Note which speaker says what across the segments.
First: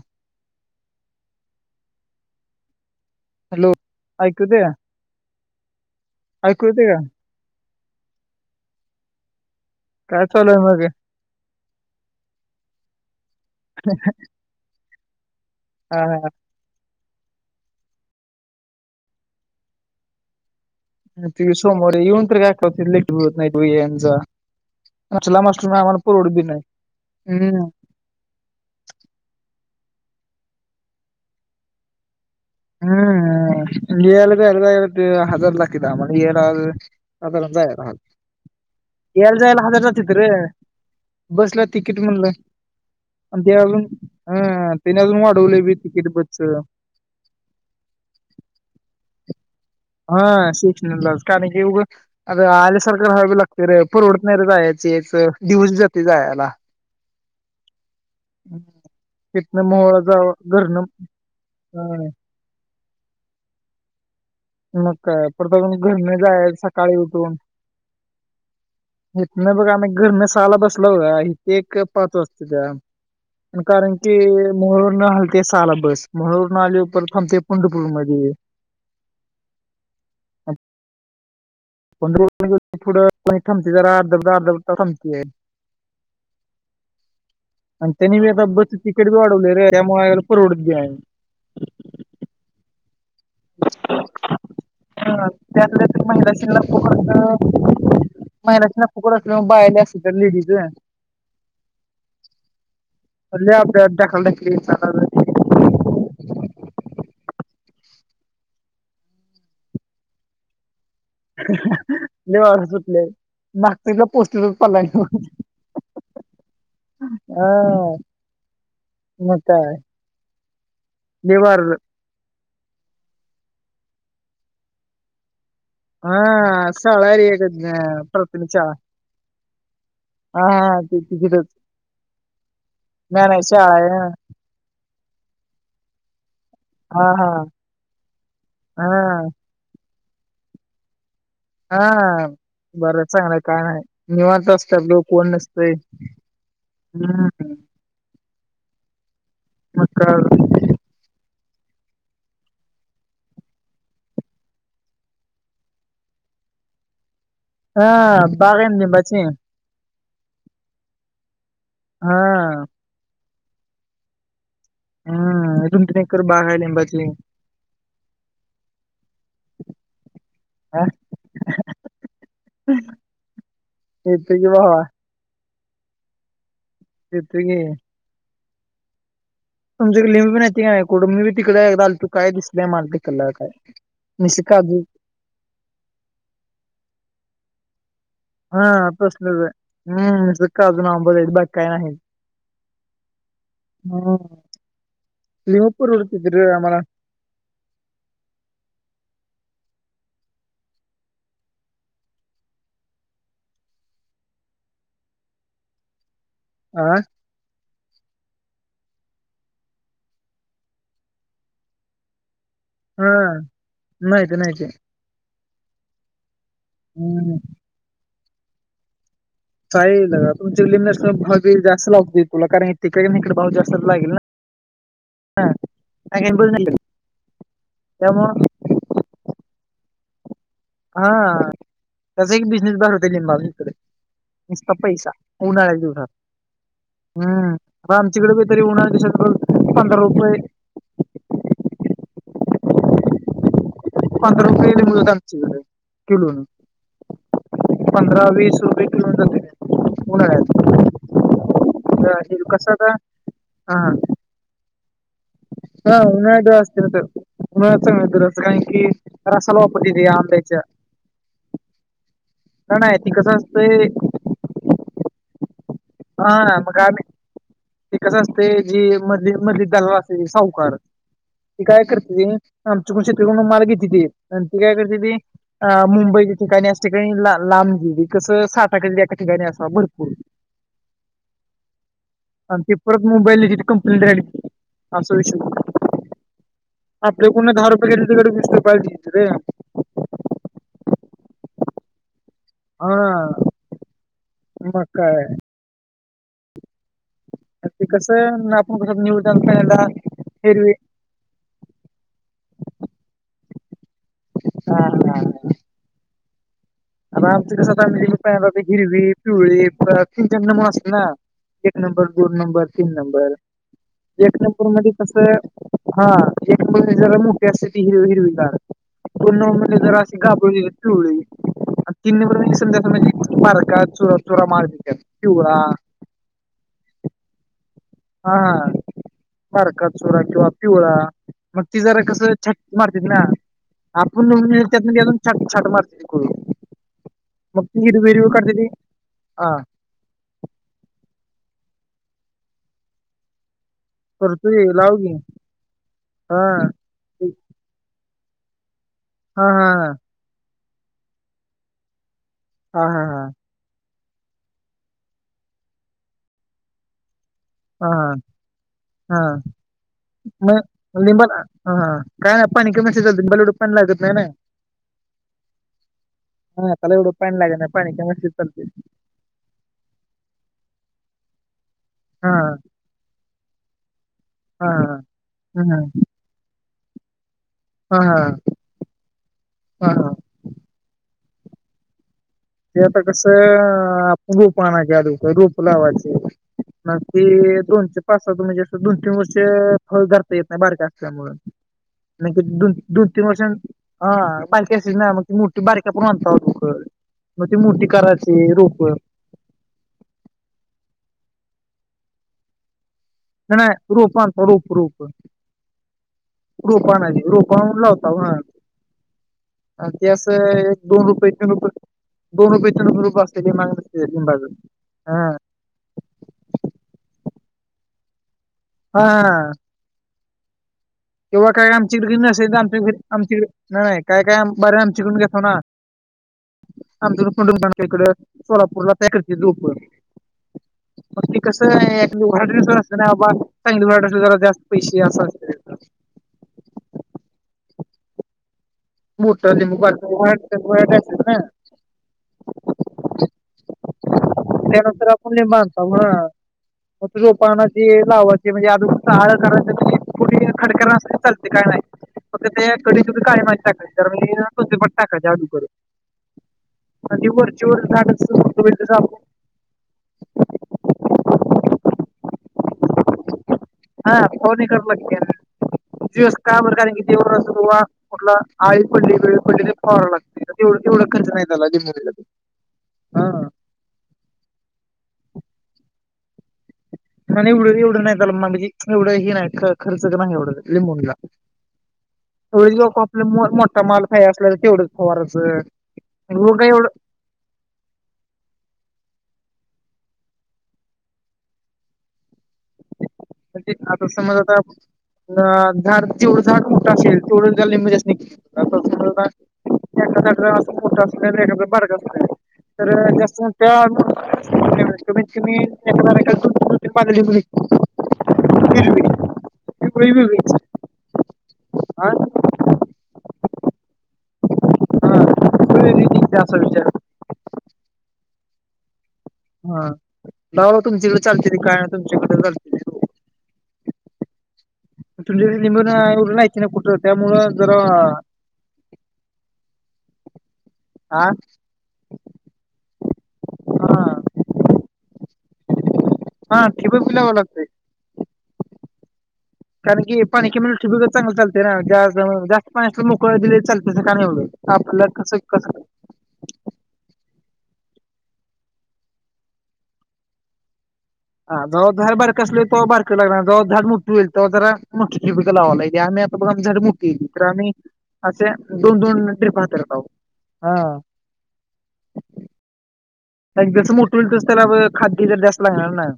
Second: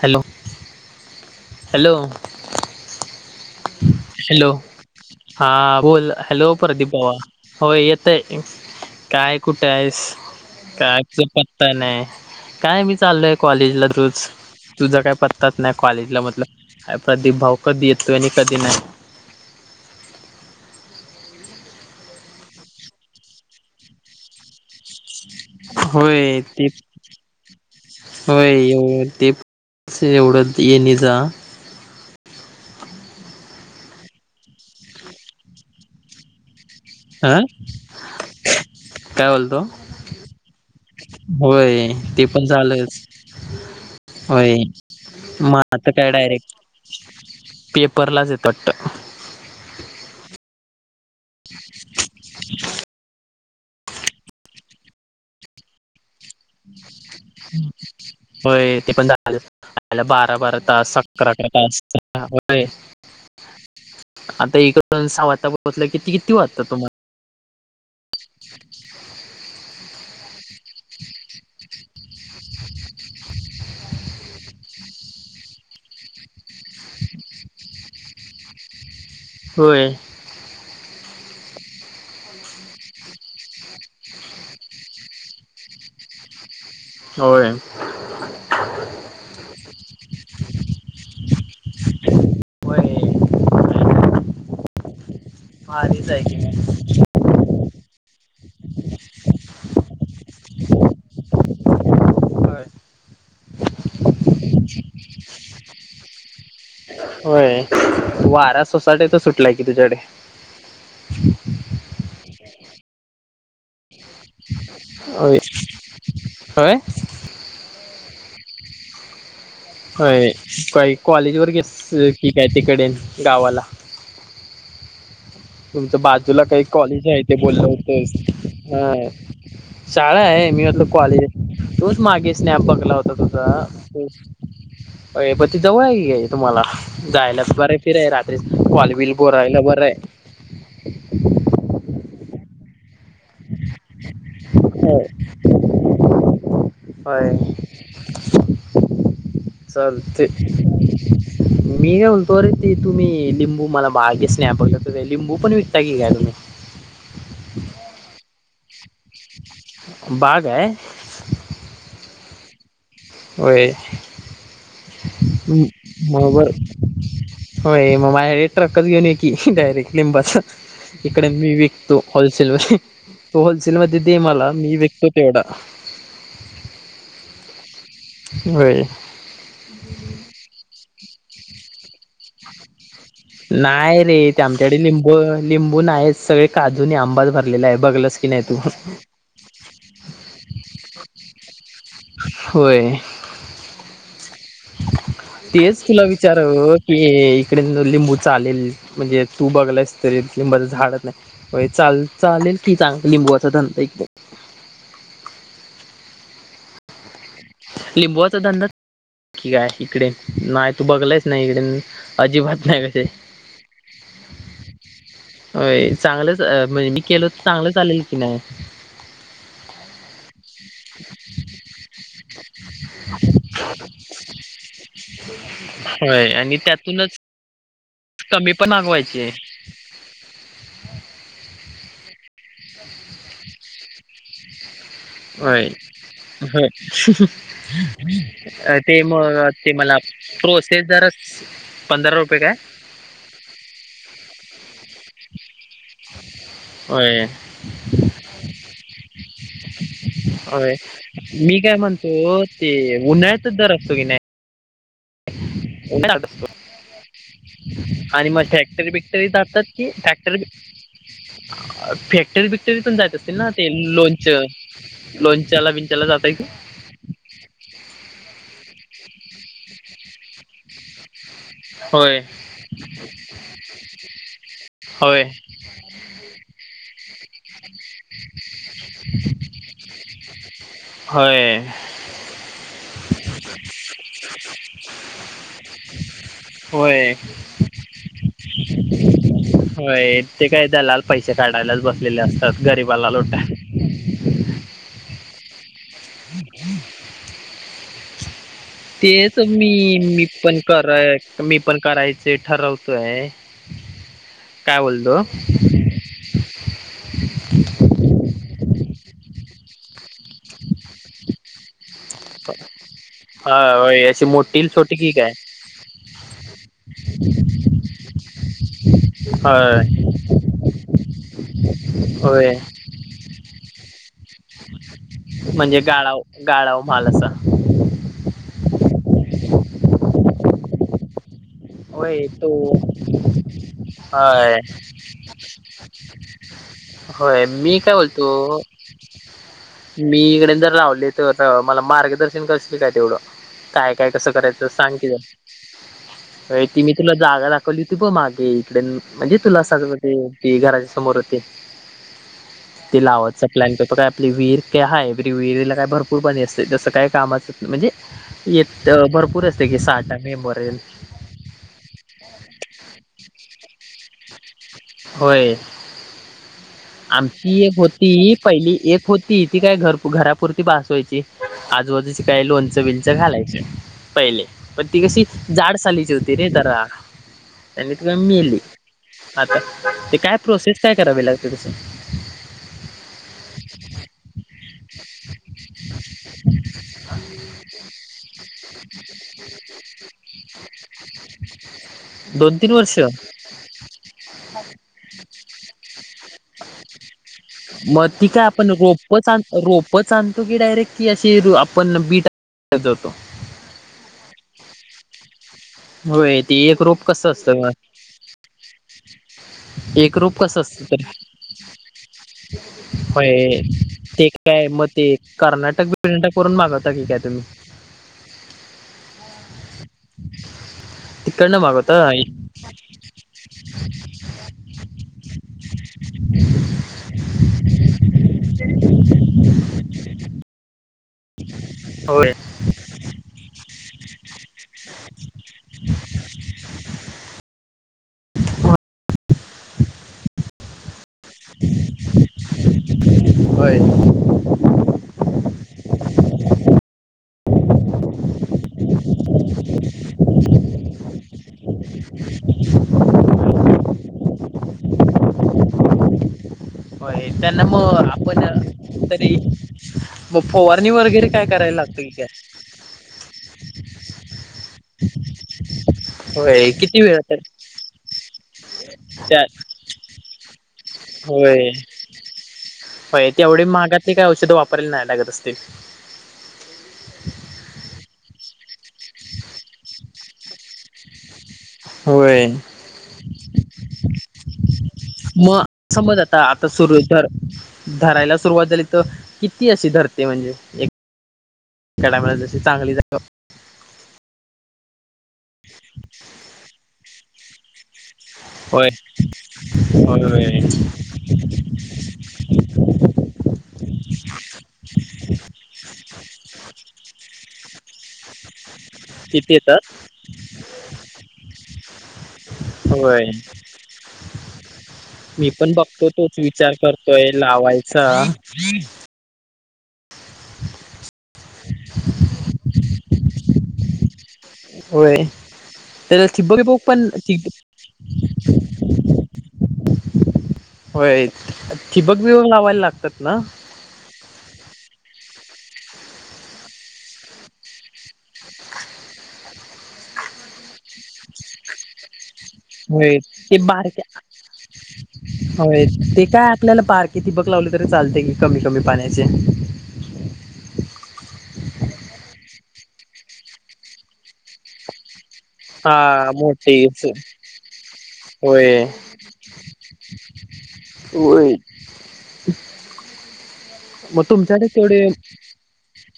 Speaker 1: Hello. Hello.
Speaker 2: Hello ऐकू
Speaker 1: hello
Speaker 2: दे
Speaker 1: हा बोल हॅलो
Speaker 2: ऐकू येते
Speaker 1: प्रदीप
Speaker 2: का
Speaker 1: बावा. हो येतय काय कुठे आहेस.
Speaker 2: काय चालूय मग
Speaker 1: काय पत्ता नाही काय मी चाललोय कॉलेजला दूच तुझं काय पत्तातच नाही
Speaker 2: हा
Speaker 1: कॉलेजला मतल कधी भाव कधी येतो आणि कधी नाही.
Speaker 2: तु सोमवार येऊन तर काय करते लेटत नाही यांचा. चला मास्टर आम्हाला परवड
Speaker 1: होय
Speaker 2: बी नाही
Speaker 1: ते
Speaker 2: हम्म
Speaker 1: होय ते. तसे उड़द ये निझा.
Speaker 2: हम्म गल ए हती हजार लाकद मण येलव.
Speaker 1: ह काय
Speaker 2: यायला
Speaker 1: बोलतो
Speaker 2: जायला हजार जात्यात र बस ला
Speaker 1: होय
Speaker 2: तिकीट
Speaker 1: ते
Speaker 2: म्हणलंय.
Speaker 1: पण झालंच
Speaker 2: आणि ते अजून
Speaker 1: होय
Speaker 2: हं त्याने अजून वाढवले बी तिकीट बचच.
Speaker 1: पेपराच येतात.
Speaker 2: हा शिकक्षणला कारण इव अ आले सरकार ह ला तर परवडतणार जायचे एक दिवस जात
Speaker 1: हम्. होय ते पण
Speaker 2: तिथनं मोहळा
Speaker 1: झालंला
Speaker 2: जावं
Speaker 1: बारा बारा
Speaker 2: घरनं
Speaker 1: तास अकरा अकरा
Speaker 2: अं,
Speaker 1: तासय.
Speaker 2: मग
Speaker 1: सहा
Speaker 2: काय
Speaker 1: वाजता
Speaker 2: परत आणि जून
Speaker 1: पोहोचलं किती
Speaker 2: घरमी जा
Speaker 1: किती
Speaker 2: आहे
Speaker 1: वाजता
Speaker 2: सकाळी
Speaker 1: तुम्हाला
Speaker 2: उठून. हेेत नाही बघ आम्ही घरने साला बसला हो इथे एक पाच वाजता त्या. कारण की मोहळोर न हालते साला बस म्हहळोर न आलीपर थांबते पंढरपूरमध्येध्ये.
Speaker 1: होय.
Speaker 2: पण थोडं कोणी थांबते जरा अर्धबद अर्धब थांबते
Speaker 1: होय
Speaker 2: आणि त्यानीबी आता बस तिकट वाढवले रे त्यामुळे यायला परवडत बी नाही
Speaker 1: [inaudible]
Speaker 2: हा त्यातल्या
Speaker 1: भारीच आहे की
Speaker 2: महिला
Speaker 1: मग.
Speaker 2: [unintelligible] महिलासनी फुकट असल्यामुळं बायला असत्यात त्या लेडीज
Speaker 1: होय
Speaker 2: [unintelligible] ढकला ढकली
Speaker 1: होय वारा सोसाटची सुटलाय कि तुझ्याकडे
Speaker 2: लय वार सुटलय तीतःला पोस्टर पडलाय बग
Speaker 1: होय होय
Speaker 2: हा मग काय
Speaker 1: होय काही कॉलेज
Speaker 2: लय
Speaker 1: वर
Speaker 2: वार
Speaker 1: घेतलय की तिकड गावाला तुमच्या
Speaker 2: हा
Speaker 1: बाजूला काही कॉलेज
Speaker 2: शाळा
Speaker 1: आहे
Speaker 2: रे
Speaker 1: ते
Speaker 2: एक
Speaker 1: बोललं
Speaker 2: अं,
Speaker 1: होतस
Speaker 2: प्राथमिक शाळा
Speaker 1: हा शाळा
Speaker 2: हा
Speaker 1: आहे मी
Speaker 2: हा
Speaker 1: म्हणलं
Speaker 2: ते
Speaker 1: कॉलेज
Speaker 2: तिथेच
Speaker 1: आहे. तोच मागे स्नॅप बघला होता
Speaker 2: नाही नाही शाळा आहे
Speaker 1: तुझा
Speaker 2: हा.
Speaker 1: प ती जवळ आहे घ्याय.. तुम्हाला
Speaker 2: हा
Speaker 1: जायला बर आहे फिर आहे रात्री वॉलबल
Speaker 2: हा
Speaker 1: बोरायला बरं आहे.. [inaudible]
Speaker 2: हा बरं चांगलंय काय नाही.. निवत असतात
Speaker 1: आहे
Speaker 2: लोक कोण नसतय हम्म.. मग
Speaker 1: चालतंय
Speaker 2: काय
Speaker 1: मी काय बोलतो अरे ते तुम्ही लिंबू मला बागेस नाही बघ लिंबू पण विकता की काय तुम्ही. [inaudible]
Speaker 2: हा बाग आहे लिंबाचे
Speaker 1: बाग आहे
Speaker 2: हा
Speaker 1: होय [unintelligible]
Speaker 2: हम्म रुंदणेकर बाग आहे लिंबाची
Speaker 1: होय मग माझ्या ट्रकच घेऊन ये की डायरेक्ट लिंबाच
Speaker 2: हा
Speaker 1: इकडे मी विकतो होलसेलमध्ये तो होलसेलमध्ये दे
Speaker 2: येतो की
Speaker 1: मला मी
Speaker 2: भावा
Speaker 1: विकतो तेवढ
Speaker 2: देतो की
Speaker 1: होय
Speaker 2: तुमच्याकडे लिहमी पण येत काय नाही कुठ मी तिकडे एकदा आलतो काय दिसलेय माल ती
Speaker 1: नाही रे ते आमच्याकडे लिंबू लिंबू नाही आहे सगळे काजू आंबाात भरलेला आहे बघल
Speaker 2: हा तसलच आहे हम्म नुसत काजू आणि आंबा बाकी काय नाही.
Speaker 1: होय
Speaker 2: हम्म लिंबू
Speaker 1: तेच तुला
Speaker 2: परवडत्यात रे
Speaker 1: विचारवं
Speaker 2: आम्हाला
Speaker 1: की इकडे लिंबू चालेल म्हणजे तू बघलास तरी लिंबाच झाडच नाही चाल चालेल की चांग लिंबवाचा धंदा केला तर [inaudible]
Speaker 2: आ
Speaker 1: लिंबुवाचा धंदा नक्की काय इकडे नाही तू बघलायस नाही इकडे अजिबात नाही कसे
Speaker 2: हा माहिते माहिते
Speaker 1: होय चांगलंच म्हणजे मी केल तर चांगलं चालेल की नाही
Speaker 2: काही लका तुमची लिंण्या भावी जास्त लागतील कलाकारण हे तिकडे इकडे पाऊस जास्तच लागेल ना
Speaker 1: होय आणि त्यातूनच
Speaker 2: त्यामुळं
Speaker 1: कमी पण मागवायचे
Speaker 2: हा त्याचा एक बिझनेस बर होते लिंबावकडे पैसा उन्हाळ्यात दिवसात
Speaker 1: हो
Speaker 2: हम्म आता आमच्याकडे बी तरी उन्हाळ्या
Speaker 1: ते
Speaker 2: दिवसात बघ
Speaker 1: मग ते मला
Speaker 2: पंधरा रुपये
Speaker 1: प्रोसेस जरा पंधरा रुपये काय
Speaker 2: पंधरा रुपये मु त्यांची किलो
Speaker 1: होय
Speaker 2: पंधरा वस रुपय कनन द
Speaker 1: अय मी काय
Speaker 2: हे
Speaker 1: म्हणतो ते
Speaker 2: कसं आता
Speaker 1: उन्हाळ्यातच दर
Speaker 2: हा
Speaker 1: असतो की नाही [inaudible]
Speaker 2: हा उन्हाळ्यात जर असतील तर उन्हाळ्यात चांगलं तर
Speaker 1: आणि
Speaker 2: असं
Speaker 1: मग
Speaker 2: कारण की
Speaker 1: फॅक्टरी बिकटरी
Speaker 2: रसाला
Speaker 1: जातात कि
Speaker 2: वापरली ते
Speaker 1: फॅक्टरी
Speaker 2: आंब्याच्या
Speaker 1: फॅक्टरी
Speaker 2: नाही
Speaker 1: बिकटरी पण
Speaker 2: नाही ती
Speaker 1: जात
Speaker 2: कसं
Speaker 1: असल ना ते
Speaker 2: असतंय
Speaker 1: लोणच लोणच. चला बिन चला जातय का.
Speaker 2: एकच असते जी मध मध जल असते सावकार ती काय करते
Speaker 1: होय
Speaker 2: ते आमच्याकडून शेतरीकून माल घेते त आणि ती काय करते ती
Speaker 1: होय
Speaker 2: अ मुंबई ठिकाणी अस ठिकाणी लांबजी व कस साठाक एका ठिकाणी असा भरपूर
Speaker 1: होय
Speaker 2: आणि परत मोबाईल ति कंपनी रड अस विश
Speaker 1: [inaudible] होय
Speaker 2: दहा रुपये घेतले तिकडे वीस रुपयाला देते रे
Speaker 1: होय ते काय झालं पैसे काढायलाच बसलेले असतात गरीबाला लोटाया
Speaker 2: म काय ते कसं आपण कसं
Speaker 1: तेच
Speaker 2: निवडताना
Speaker 1: मी
Speaker 2: पहिल्यांदा
Speaker 1: मी पण
Speaker 2: हिरवी
Speaker 1: कराय मी पण करायच ठरवतोय काय
Speaker 2: हा
Speaker 1: बोलतो
Speaker 2: आ आमच कस हिरवी पिवळी खिंचनड म्हण असेल ना नंबर दोन नंबर तीन नंबर
Speaker 1: होय होय अशी
Speaker 2: एक
Speaker 1: मोठी
Speaker 2: नंबर मध्ये
Speaker 1: छोटी की
Speaker 2: कस
Speaker 1: काय
Speaker 2: हा एक नंबर म ज रमू की हिर हिरवी ला प नऊ
Speaker 1: होय
Speaker 2: म्ह जरा अशी घाबरलीव तिन्
Speaker 1: होय
Speaker 2: संध्या म्हणजे पारका चुरात
Speaker 1: म्हणजे गाळाव गाळाव माल असा
Speaker 2: हा िवळा
Speaker 1: होय तो हा
Speaker 2: आपण त्यातनं अजून छाट छाट मारते ती करून
Speaker 1: होय
Speaker 2: मग
Speaker 1: मी
Speaker 2: ती
Speaker 1: काय
Speaker 2: हिरवी
Speaker 1: बोलतो
Speaker 2: हिरवी काढते ती हा
Speaker 1: मी इकडे जर रावले ते मला मार्गदर्शन करशील काय तेवढं काय काय कसं
Speaker 2: करतो की
Speaker 1: करायचं सांग
Speaker 2: लाव की हा
Speaker 1: कि ती मी तुला जागा दाखवली होती प मागे म्हणजे
Speaker 2: हा
Speaker 1: तुला
Speaker 2: हा
Speaker 1: अस घराच्या समोर होते
Speaker 2: हा हा
Speaker 1: ति
Speaker 2: हा
Speaker 1: लावचा प्लॅन करतो काय आपले विहीर का हय विहिरला काय भरपूर पाणी असते जसं काय काम
Speaker 2: हा
Speaker 1: म्हणजे
Speaker 2: हा
Speaker 1: येत
Speaker 2: हा
Speaker 1: भरपूर असते की साठ मे
Speaker 2: मग
Speaker 1: पर्यंत
Speaker 2: काय नाही पाणी कमल बलूड पाणी लागत नाही ना
Speaker 1: होय
Speaker 2: हा त्याला एवढं पाणी लागत
Speaker 1: आमची
Speaker 2: नाही
Speaker 1: एक
Speaker 2: पाणी कमी असलं
Speaker 1: होती
Speaker 2: चालतंय
Speaker 1: पहिली एक होती ती काय घर घरापुरती बासवायची आजूबाजूची
Speaker 2: हा
Speaker 1: काय लोणचं बंच घालायचे पहिले
Speaker 2: हा
Speaker 1: पण ती कशी
Speaker 2: हा
Speaker 1: जाड
Speaker 2: हा
Speaker 1: सालीची होती रे तर त्यांनी
Speaker 2: हा
Speaker 1: तु
Speaker 2: हा
Speaker 1: मेली आता
Speaker 2: हा हा.
Speaker 1: ते काय प्रोसेस काय करावी लागते तसं
Speaker 2: पाणा कदू का रूप लावाचे मग त दोन पाच म्हणजे दोन तीन वर्ष फळ घाता येत नाही बारक्या असल्यामुून म्ह
Speaker 1: दोन
Speaker 2: दो
Speaker 1: तीन वर्ष
Speaker 2: दोन तीन वर्षां हा बारक सिज म मठी बारीक पण अो हो
Speaker 1: मग ती काय आपण रोप रोप आणतो की डायरेक्टी शिरू आपण बीट जातो
Speaker 2: त्या रूप स् रूप रूप
Speaker 1: होय ते एक रोप
Speaker 2: रूपाणाची
Speaker 1: कसं असतं
Speaker 2: रूपाणा
Speaker 1: मग
Speaker 2: लावता आणि ते
Speaker 1: एक रूप
Speaker 2: असं
Speaker 1: कसं
Speaker 2: एक
Speaker 1: असत तर
Speaker 2: दोन रुपये तीन रुपये दोन रुपये तीन रुपये रोप असते लय
Speaker 1: होय
Speaker 2: महाग नसते
Speaker 1: ते
Speaker 2: लिंबाच
Speaker 1: काय मग ते
Speaker 2: हा
Speaker 1: कर्नाटक विंट करून मागवता की काय तुम्ही
Speaker 2: हा
Speaker 1: [inaudible]
Speaker 2: कं [unintelligible] हा
Speaker 1: तिकडनं
Speaker 2: काय
Speaker 1: मागवता
Speaker 2: आमच्याकडे न असेल तर आम आमक नाही नाही का काय काय बरे आम चिकून घेतो ना. आमचंडणकडे सोलापूरला पॅकेड झूप [unintelligible] मग ते कसं
Speaker 1: होय
Speaker 2: वड असत ना बाबा चांगले वराड ज जास्त पैसे असं [unintelligible]
Speaker 1: [inaudible]
Speaker 2: मोूटरमु [unintelligible]
Speaker 1: [inaudible] होय.
Speaker 2: माधत रोप आनाची लावायची म्हणजे अजून सळ करायच के खडकण्या चालते काय नाही फक्त ते कडे सुद्ध काळे माती टाकाय तर म तपट टाकायच अदूकर.
Speaker 1: होय त्यांना मग आपण
Speaker 2: मोठं होईल तसं आपण
Speaker 1: तरी म फवारणी वगैरे काय करायला लागतील काय.
Speaker 2: हा फोणी करडलक दिवस काय म्ह
Speaker 1: होय
Speaker 2: कारण की
Speaker 1: किती वेळ
Speaker 2: जव
Speaker 1: तर
Speaker 2: कं्हा कुठला आळी पडली वेळ
Speaker 1: त्या
Speaker 2: पडली पला लागते तेवढ का खर्च यतल जम निो
Speaker 1: हो तेवढी मागातली काही औषधं वापरला नाही लागत असते
Speaker 2: एवढं एवढं नाही त्याला मागजे एवढं ह नाही खर्च का नाही एवढं लिंबूनला
Speaker 1: होय
Speaker 2: तेवढ लोक आपल्या मोठा माल काही असला तर तेवढं फवारचं काही
Speaker 1: सु धरायला सुरुवात झाली तर किती अस ची धरते म्हणजे चगली एक [unintelligible]
Speaker 2: म्हण आता समज आता झाड जेवढं झाड कुठं असेल तेवढं झाले म्हणजे
Speaker 1: होय
Speaker 2: भहम [unintelligible]
Speaker 1: होय होय
Speaker 2: एखाद्या अस मोठ असय तर एखाद बाडग असय तर जास्त त्या [unintelligible] ुली [unintelligible]
Speaker 1: तिथे येतात
Speaker 2: हा
Speaker 1: होय. [inaudible]
Speaker 2: हा
Speaker 1: मी पण
Speaker 2: पिवळी
Speaker 1: बघतो
Speaker 2: निघते
Speaker 1: तोच
Speaker 2: असा
Speaker 1: विचार करतोय लावायचा
Speaker 2: हा बाबा तुमच्याकडे चालतेय काय ना तुमच्याकडे चालतेय.
Speaker 1: होय
Speaker 2: लिंबू
Speaker 1: तर
Speaker 2: एवढं
Speaker 1: [unintelligible] ब्बक
Speaker 2: माहिती ना
Speaker 1: बक
Speaker 2: कुठं
Speaker 1: पण
Speaker 2: त्यामुळं जरा
Speaker 1: [inaudible] होय
Speaker 2: हा
Speaker 1: थिबक मिळून लावायला लागतात ना.
Speaker 2: हा हा ठिबक लावावं लागते. कारण की पाणी ठि टिबत चांगलं चालते ना जास् जास्त पाण्या
Speaker 1: होय.
Speaker 2: मोकळ
Speaker 1: ते
Speaker 2: दिले चालते स का
Speaker 1: बारक्या
Speaker 2: नाही आपल्याला कसं कस
Speaker 1: होय ते काय आपल्याला पार्क इथे बघ लावलं तरी चालते कि, कमी कमी पाण्याचे.
Speaker 2: हा जवा झाड बारकं असले त बारक लागणार जवा झाड मोठू होईल तेवा जरा ह बा लावा
Speaker 1: हा
Speaker 2: लागली आम्ही आता बघ आमडे बुक
Speaker 1: मोठेच
Speaker 2: केली तर आम्ही [unintelligible] असे
Speaker 1: होय.
Speaker 2: दोन दोन ट्रिप हातरताव.
Speaker 1: होय.
Speaker 2: ऐक जसं
Speaker 1: मग
Speaker 2: मोठं तसं त्याला
Speaker 1: तुमच्याकडे
Speaker 2: व
Speaker 1: तेवढे
Speaker 2: खाद्य जर जास्त लागणार ना.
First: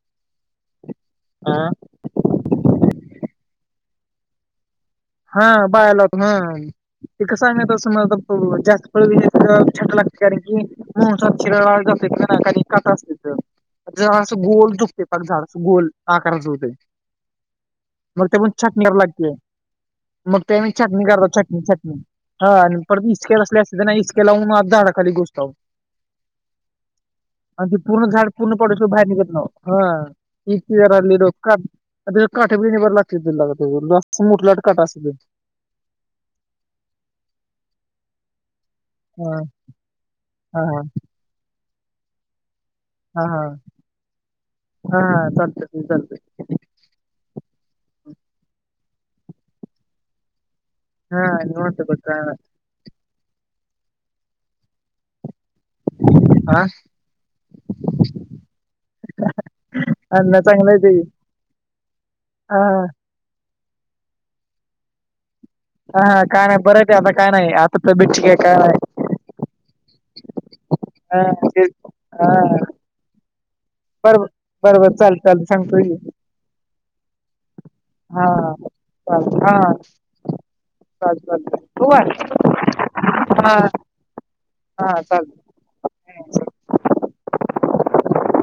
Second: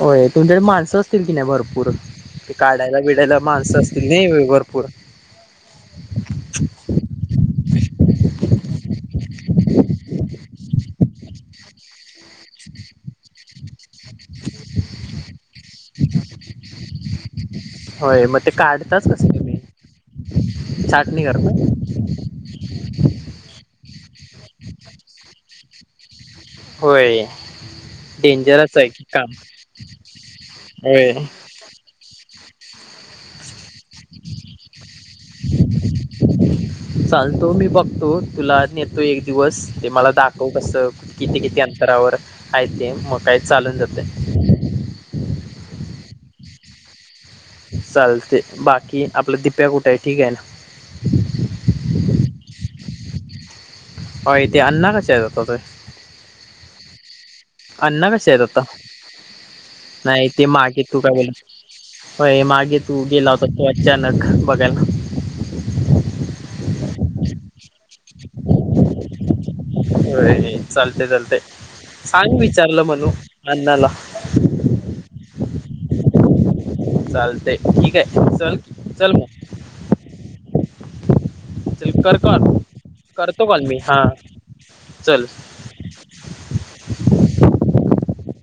Speaker 1: होय तुमच्याकडे माणसं असतील कि, नाही
Speaker 2: हा
Speaker 1: भरपूर ते काढायला बिडायला माणसं अस न ब [unintelligible]
Speaker 2: हा बाला होत ह त सांगात असम जात [unintelligible] विय छट लागते कारण की मोिरा जातो की काटा असते तर [unintelligible] झाडच गोल तुटते पग झाडाचा गोल आकाराच होते.
Speaker 1: होय
Speaker 2: मग ते पण छाटणी
Speaker 1: काढताच
Speaker 2: करायला
Speaker 1: कसं
Speaker 2: त्या.
Speaker 1: तुम्ही?
Speaker 2: मग ते मी चटणी
Speaker 1: छाटणी
Speaker 2: करतो चटणी
Speaker 1: करता?
Speaker 2: चटणी हा आणि पर तू इच केलातर. इसक लावून माडा खाली घुमजाव.
Speaker 1: होय
Speaker 2: आणि त पूर्ण झाड पूर्ण पड
Speaker 1: डेंजरच आहे
Speaker 2: त
Speaker 1: की
Speaker 2: बाहेर
Speaker 1: काम
Speaker 2: निघत [unintelligible]
Speaker 1: होय.
Speaker 2: नाीली काठ बिणीवरर लाग दि लागते मुठ [unintelligible] ला
Speaker 1: चालतो मी बघतो तुला. येतो एक
Speaker 2: हा
Speaker 1: दिवस ते मला दाखवू
Speaker 2: हा हा
Speaker 1: कसं किती किती अंतरावर आयती
Speaker 2: हा
Speaker 1: मकय
Speaker 2: हा
Speaker 1: चालून जाते.
Speaker 2: चालतय
Speaker 1: कि आपल्या दिप्या कुठें आहे ठीक आहे ना?
Speaker 2: हा निवांत बघ काय नाही
Speaker 1: ह इथे अन्ना कचे आहे जातो ते.
Speaker 2: आं
Speaker 1: अण्णा कसे आहेत आता नाही
Speaker 2: अण्णा
Speaker 1: ते
Speaker 2: चांगलं आहे
Speaker 1: मागे तू काय बोलला
Speaker 2: हा
Speaker 1: मागे तू गेला हो? सो अचानक बघल.
Speaker 2: हा हा काय नाही बरंच आता काय नाही आता तब्येत आहे काय नाही.
Speaker 1: अरे ही चालते चालते
Speaker 2: हा तेच
Speaker 1: सांग विचारलं म्हणू अण्णाला.
Speaker 2: बरं बरं बरं चालेल चाल सांगतोय की,
Speaker 1: चालते ठीक
Speaker 2: हा
Speaker 1: आहे चल चल मग
Speaker 2: चालतंय हा. चाल चाल ठेवू
Speaker 1: चल
Speaker 2: काय
Speaker 1: करतो आता करतो कॉल मी हा.
Speaker 2: हा चालतय.
Speaker 1: [inaudible]